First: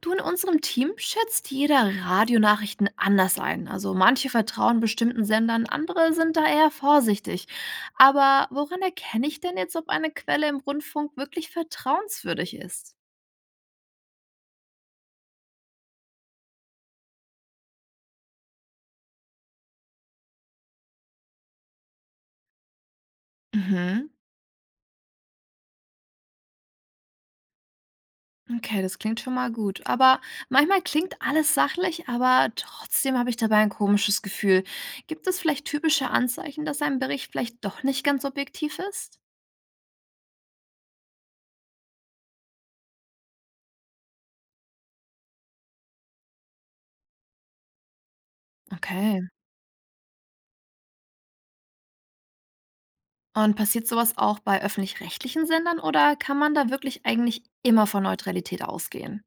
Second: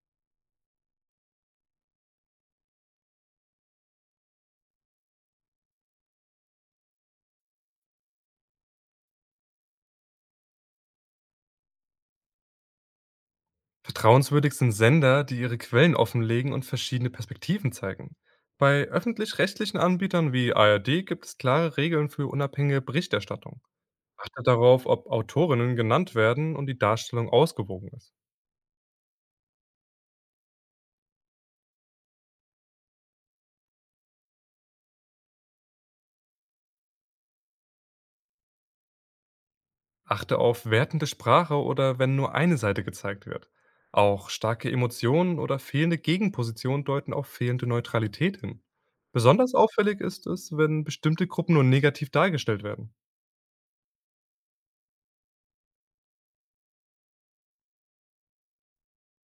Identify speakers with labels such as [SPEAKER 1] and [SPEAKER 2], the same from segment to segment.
[SPEAKER 1] Du, in unserem Team schätzt jeder Radionachrichten anders ein. Also manche vertrauen bestimmten Sendern, andere sind da eher vorsichtig. Aber woran erkenne ich denn jetzt, ob eine Quelle im Rundfunk wirklich vertrauenswürdig ist?
[SPEAKER 2] Vertrauenswürdig sind Sender, die ihre Quellen offenlegen und verschiedene Perspektiven zeigen. Bei öffentlich-rechtlichen Anbietern wie ARD gibt es klare Regeln für unabhängige Berichterstattung.
[SPEAKER 1] Mhm.
[SPEAKER 2] Achte darauf, ob Autorinnen genannt werden und die Darstellung ausgewogen ist.
[SPEAKER 1] Okay, das klingt schon mal gut. Aber manchmal klingt alles sachlich, aber trotzdem habe ich dabei ein komisches Gefühl. Gibt es vielleicht typische Anzeichen, dass ein Bericht vielleicht doch nicht ganz objektiv ist?
[SPEAKER 2] Achte auf wertende Sprache oder wenn nur eine Seite gezeigt wird. Auch starke Emotionen oder fehlende Gegenpositionen deuten auf fehlende Neutralität hin.
[SPEAKER 1] Okay.
[SPEAKER 2] Besonders auffällig ist es, wenn bestimmte Gruppen nur negativ dargestellt werden.
[SPEAKER 1] Und passiert sowas auch bei öffentlich-rechtlichen Sendern oder kann man da wirklich eigentlich immer von Neutralität ausgehen?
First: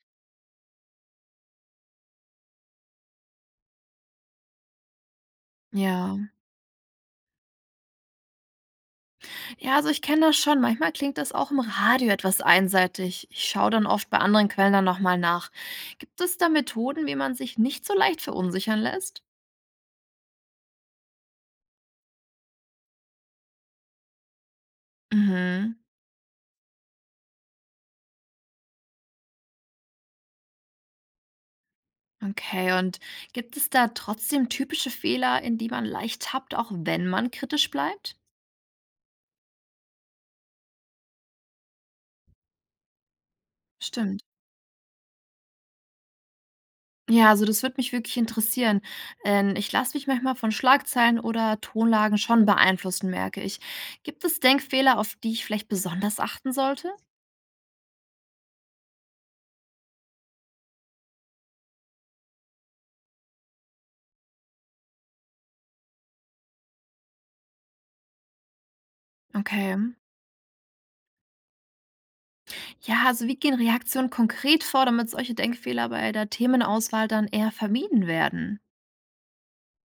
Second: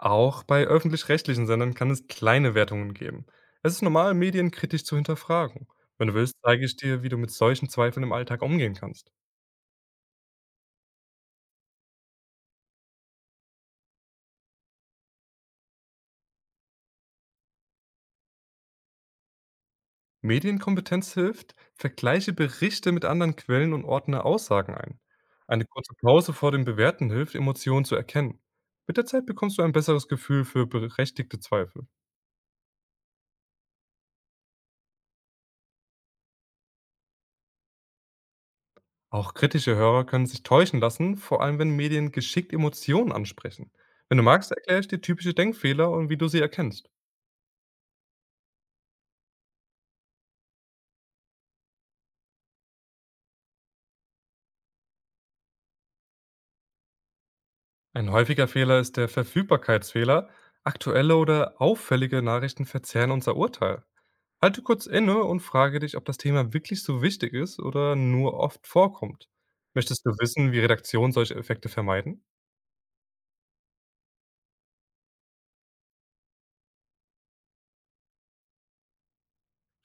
[SPEAKER 2] Auch bei öffentlich-rechtlichen Sendern kann es kleine Wertungen geben. Es ist normal, Medien kritisch zu hinterfragen. Wenn du
[SPEAKER 1] Ja.
[SPEAKER 2] willst, zeige ich dir, wie du mit solchen Zweifeln im Alltag umgehen kannst.
[SPEAKER 1] Ja, also ich kenne das schon. Manchmal klingt das auch im Radio etwas einseitig. Ich schaue dann oft bei anderen Quellen dann nochmal nach. Gibt es da Methoden, wie man sich nicht so leicht verunsichern lässt?
[SPEAKER 2] Medienkompetenz hilft, vergleiche Berichte mit anderen Quellen und ordne Aussagen ein. Eine
[SPEAKER 1] Mhm.
[SPEAKER 2] kurze Pause vor dem Bewerten hilft, Emotionen zu erkennen. Mit der Zeit bekommst du ein besseres Gefühl für berechtigte Zweifel.
[SPEAKER 1] Okay, und gibt es da trotzdem typische Fehler, in die man leicht tappt, auch wenn man kritisch bleibt?
[SPEAKER 2] Auch kritische Hörer können sich täuschen lassen, vor allem wenn Medien geschickt Emotionen ansprechen. Wenn
[SPEAKER 1] Stimmt.
[SPEAKER 2] du magst, erkläre ich dir typische Denkfehler und wie du sie erkennst.
[SPEAKER 1] Ja, also das würde mich wirklich interessieren. Ich lasse mich manchmal von Schlagzeilen oder Tonlagen schon beeinflussen, merke ich. Gibt es Denkfehler, auf die ich vielleicht besonders achten sollte?
[SPEAKER 2] Ein häufiger Fehler ist der Verfügbarkeitsfehler. Aktuelle oder auffällige Nachrichten verzerren unser Urteil. Halte kurz inne und frage dich, ob das Thema wirklich so wichtig ist oder nur oft vorkommt.
[SPEAKER 1] Okay.
[SPEAKER 2] Möchtest du wissen, wie Redaktionen solche Effekte vermeiden?
[SPEAKER 1] Ja, also wie gehen Reaktionen konkret vor, damit solche Denkfehler bei der Themenauswahl dann eher vermieden werden?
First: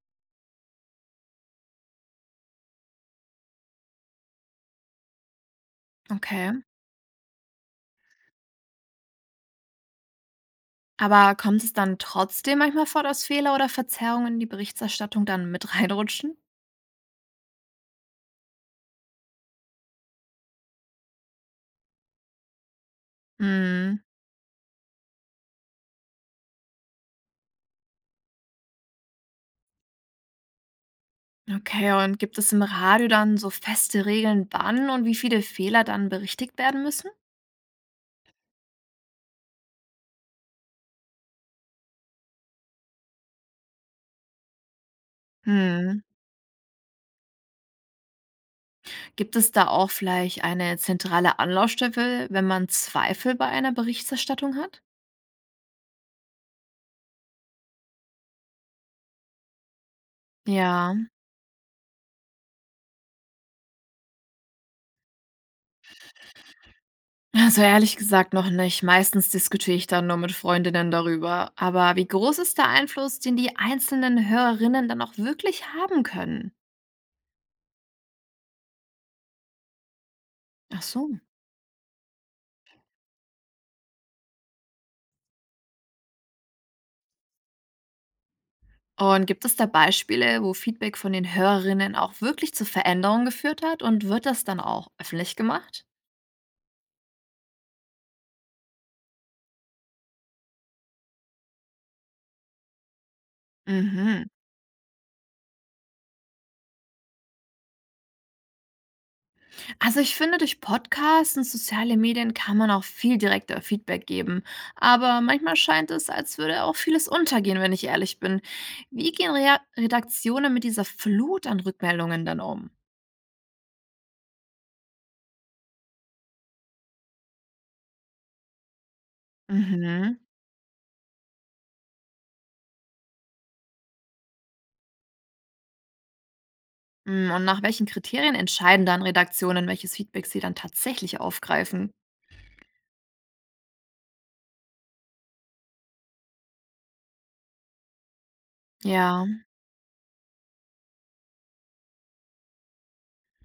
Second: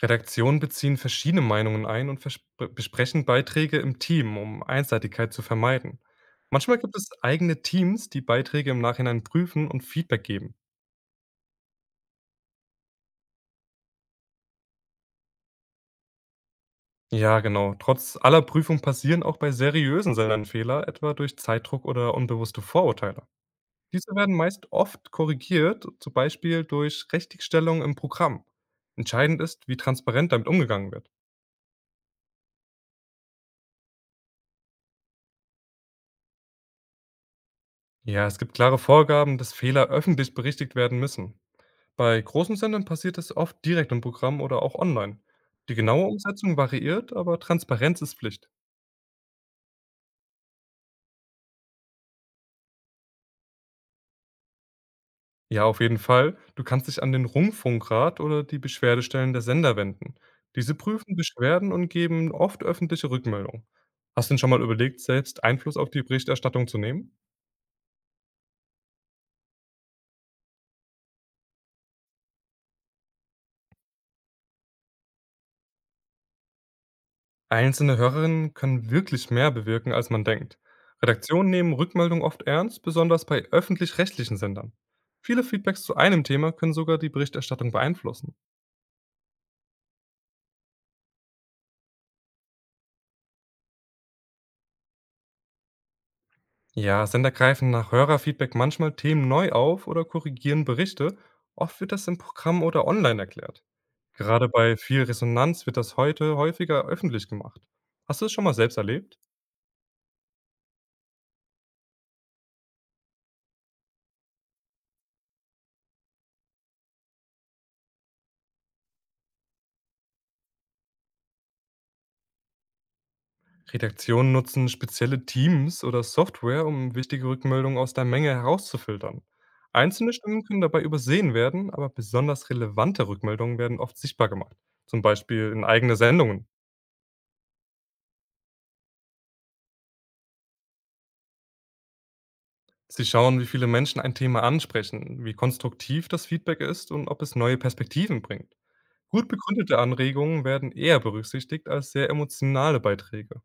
[SPEAKER 2] Redaktionen beziehen verschiedene Meinungen ein und besprechen Beiträge im Team, um Einseitigkeit zu vermeiden.
[SPEAKER 1] Okay.
[SPEAKER 2] Manchmal gibt es eigene Teams, die Beiträge im Nachhinein prüfen und Feedback geben.
[SPEAKER 1] Aber kommt es dann trotzdem manchmal vor, dass Fehler oder Verzerrungen in die Berichterstattung dann mit reinrutschen?
[SPEAKER 2] Ja, genau. Trotz aller Prüfung passieren auch bei seriösen Sendern Fehler, etwa durch Zeitdruck oder unbewusste Vorurteile.
[SPEAKER 1] Mm.
[SPEAKER 2] Diese werden meist oft korrigiert, zum Beispiel durch Richtigstellung im Programm. Entscheidend ist, wie transparent damit umgegangen wird.
[SPEAKER 1] Okay, und gibt es im Radio dann so feste Regeln, wann und wie viele Fehler dann berichtigt werden müssen?
[SPEAKER 2] Ja, es gibt klare Vorgaben, dass Fehler öffentlich berichtigt werden müssen. Bei großen Sendern passiert es oft direkt im Programm oder auch online. Die
[SPEAKER 1] Mhm.
[SPEAKER 2] genaue Umsetzung variiert, aber Transparenz ist Pflicht.
[SPEAKER 1] Gibt es da auch vielleicht eine zentrale Anlaufstelle, wenn man Zweifel bei einer Berichterstattung hat?
[SPEAKER 2] Ja, auf jeden Fall. Du kannst dich an den Rundfunkrat oder die Beschwerdestellen der Sender wenden. Diese
[SPEAKER 1] Ja,
[SPEAKER 2] prüfen Beschwerden und geben oft öffentliche Rückmeldungen. Hast du denn schon mal überlegt, selbst Einfluss auf die Berichterstattung zu nehmen?
[SPEAKER 1] also ehrlich gesagt noch nicht. Meistens diskutiere ich dann nur mit Freundinnen darüber. Aber wie groß ist der Einfluss, den die einzelnen Hörerinnen dann auch wirklich haben können?
[SPEAKER 2] Einzelne Hörerinnen können wirklich mehr bewirken, als man denkt.
[SPEAKER 1] Ach so.
[SPEAKER 2] Redaktionen nehmen Rückmeldungen oft ernst, besonders bei öffentlich-rechtlichen Sendern. Viele Feedbacks zu einem Thema können sogar die Berichterstattung beeinflussen.
[SPEAKER 1] Und gibt es da Beispiele, wo Feedback von den Hörerinnen auch wirklich zu Veränderungen geführt hat? Und wird das dann auch öffentlich gemacht?
[SPEAKER 2] Ja, Sender greifen nach Hörerfeedback manchmal Themen neu auf oder korrigieren Berichte. Oft wird das im Programm oder online erklärt.
[SPEAKER 1] Mhm.
[SPEAKER 2] Gerade bei viel Resonanz wird das heute häufiger öffentlich gemacht. Hast du es schon mal selbst erlebt?
[SPEAKER 1] Also ich finde, durch Podcasts und soziale Medien kann man auch viel direkter Feedback geben. Aber manchmal scheint es, als würde auch vieles untergehen, wenn ich ehrlich bin. Wie gehen Rea Redaktionen mit dieser Flut an Rückmeldungen dann um?
[SPEAKER 2] Redaktionen nutzen spezielle Teams oder Software, um wichtige Rückmeldungen aus der Menge herauszufiltern. Einzelne
[SPEAKER 1] Mhm.
[SPEAKER 2] Stimmen können dabei übersehen werden, aber besonders relevante Rückmeldungen werden oft sichtbar gemacht, zum Beispiel in eigene Sendungen.
[SPEAKER 1] Mm, und nach welchen Kriterien entscheiden dann Redaktionen, welches Feedback sie dann tatsächlich aufgreifen?
[SPEAKER 2] Sie schauen, wie viele Menschen ein Thema ansprechen, wie konstruktiv das Feedback ist und ob es neue Perspektiven bringt.
[SPEAKER 1] Ja.
[SPEAKER 2] Gut begründete Anregungen werden eher berücksichtigt als sehr emotionale Beiträge.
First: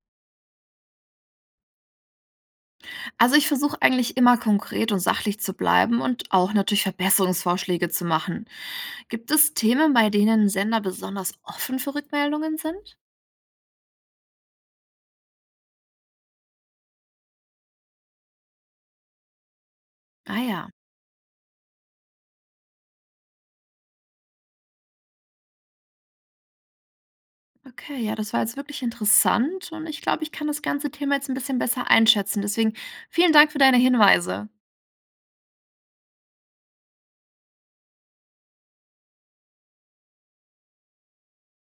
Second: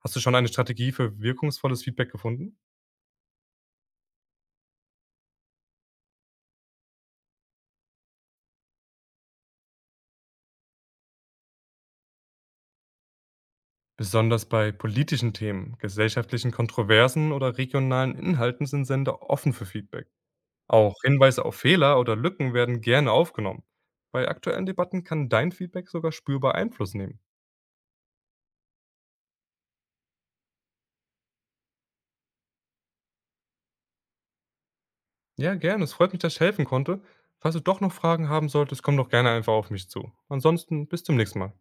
[SPEAKER 2] Hast du schon eine Strategie für wirkungsvolles Feedback gefunden?
[SPEAKER 1] Also ich versuche eigentlich immer konkret und sachlich zu bleiben und auch natürlich Verbesserungsvorschläge zu machen. Gibt es Themen, bei denen Sender besonders offen für Rückmeldungen sind?
[SPEAKER 2] Besonders bei politischen Themen, gesellschaftlichen Kontroversen oder regionalen Inhalten sind Sender offen für Feedback.
[SPEAKER 1] Ah ja,
[SPEAKER 2] Auch Hinweise auf Fehler oder Lücken werden gerne aufgenommen. Bei aktuellen Debatten kann dein Feedback sogar spürbar Einfluss nehmen.
[SPEAKER 1] okay, ja, das war jetzt wirklich interessant und ich glaube, ich kann das ganze Thema jetzt ein bisschen besser einschätzen. Deswegen vielen Dank für deine Hinweise.
[SPEAKER 2] Ja, gerne. Es freut mich, dass ich helfen konnte. Falls du doch noch Fragen haben solltest, komm doch gerne einfach auf mich zu. Ansonsten bis zum nächsten Mal.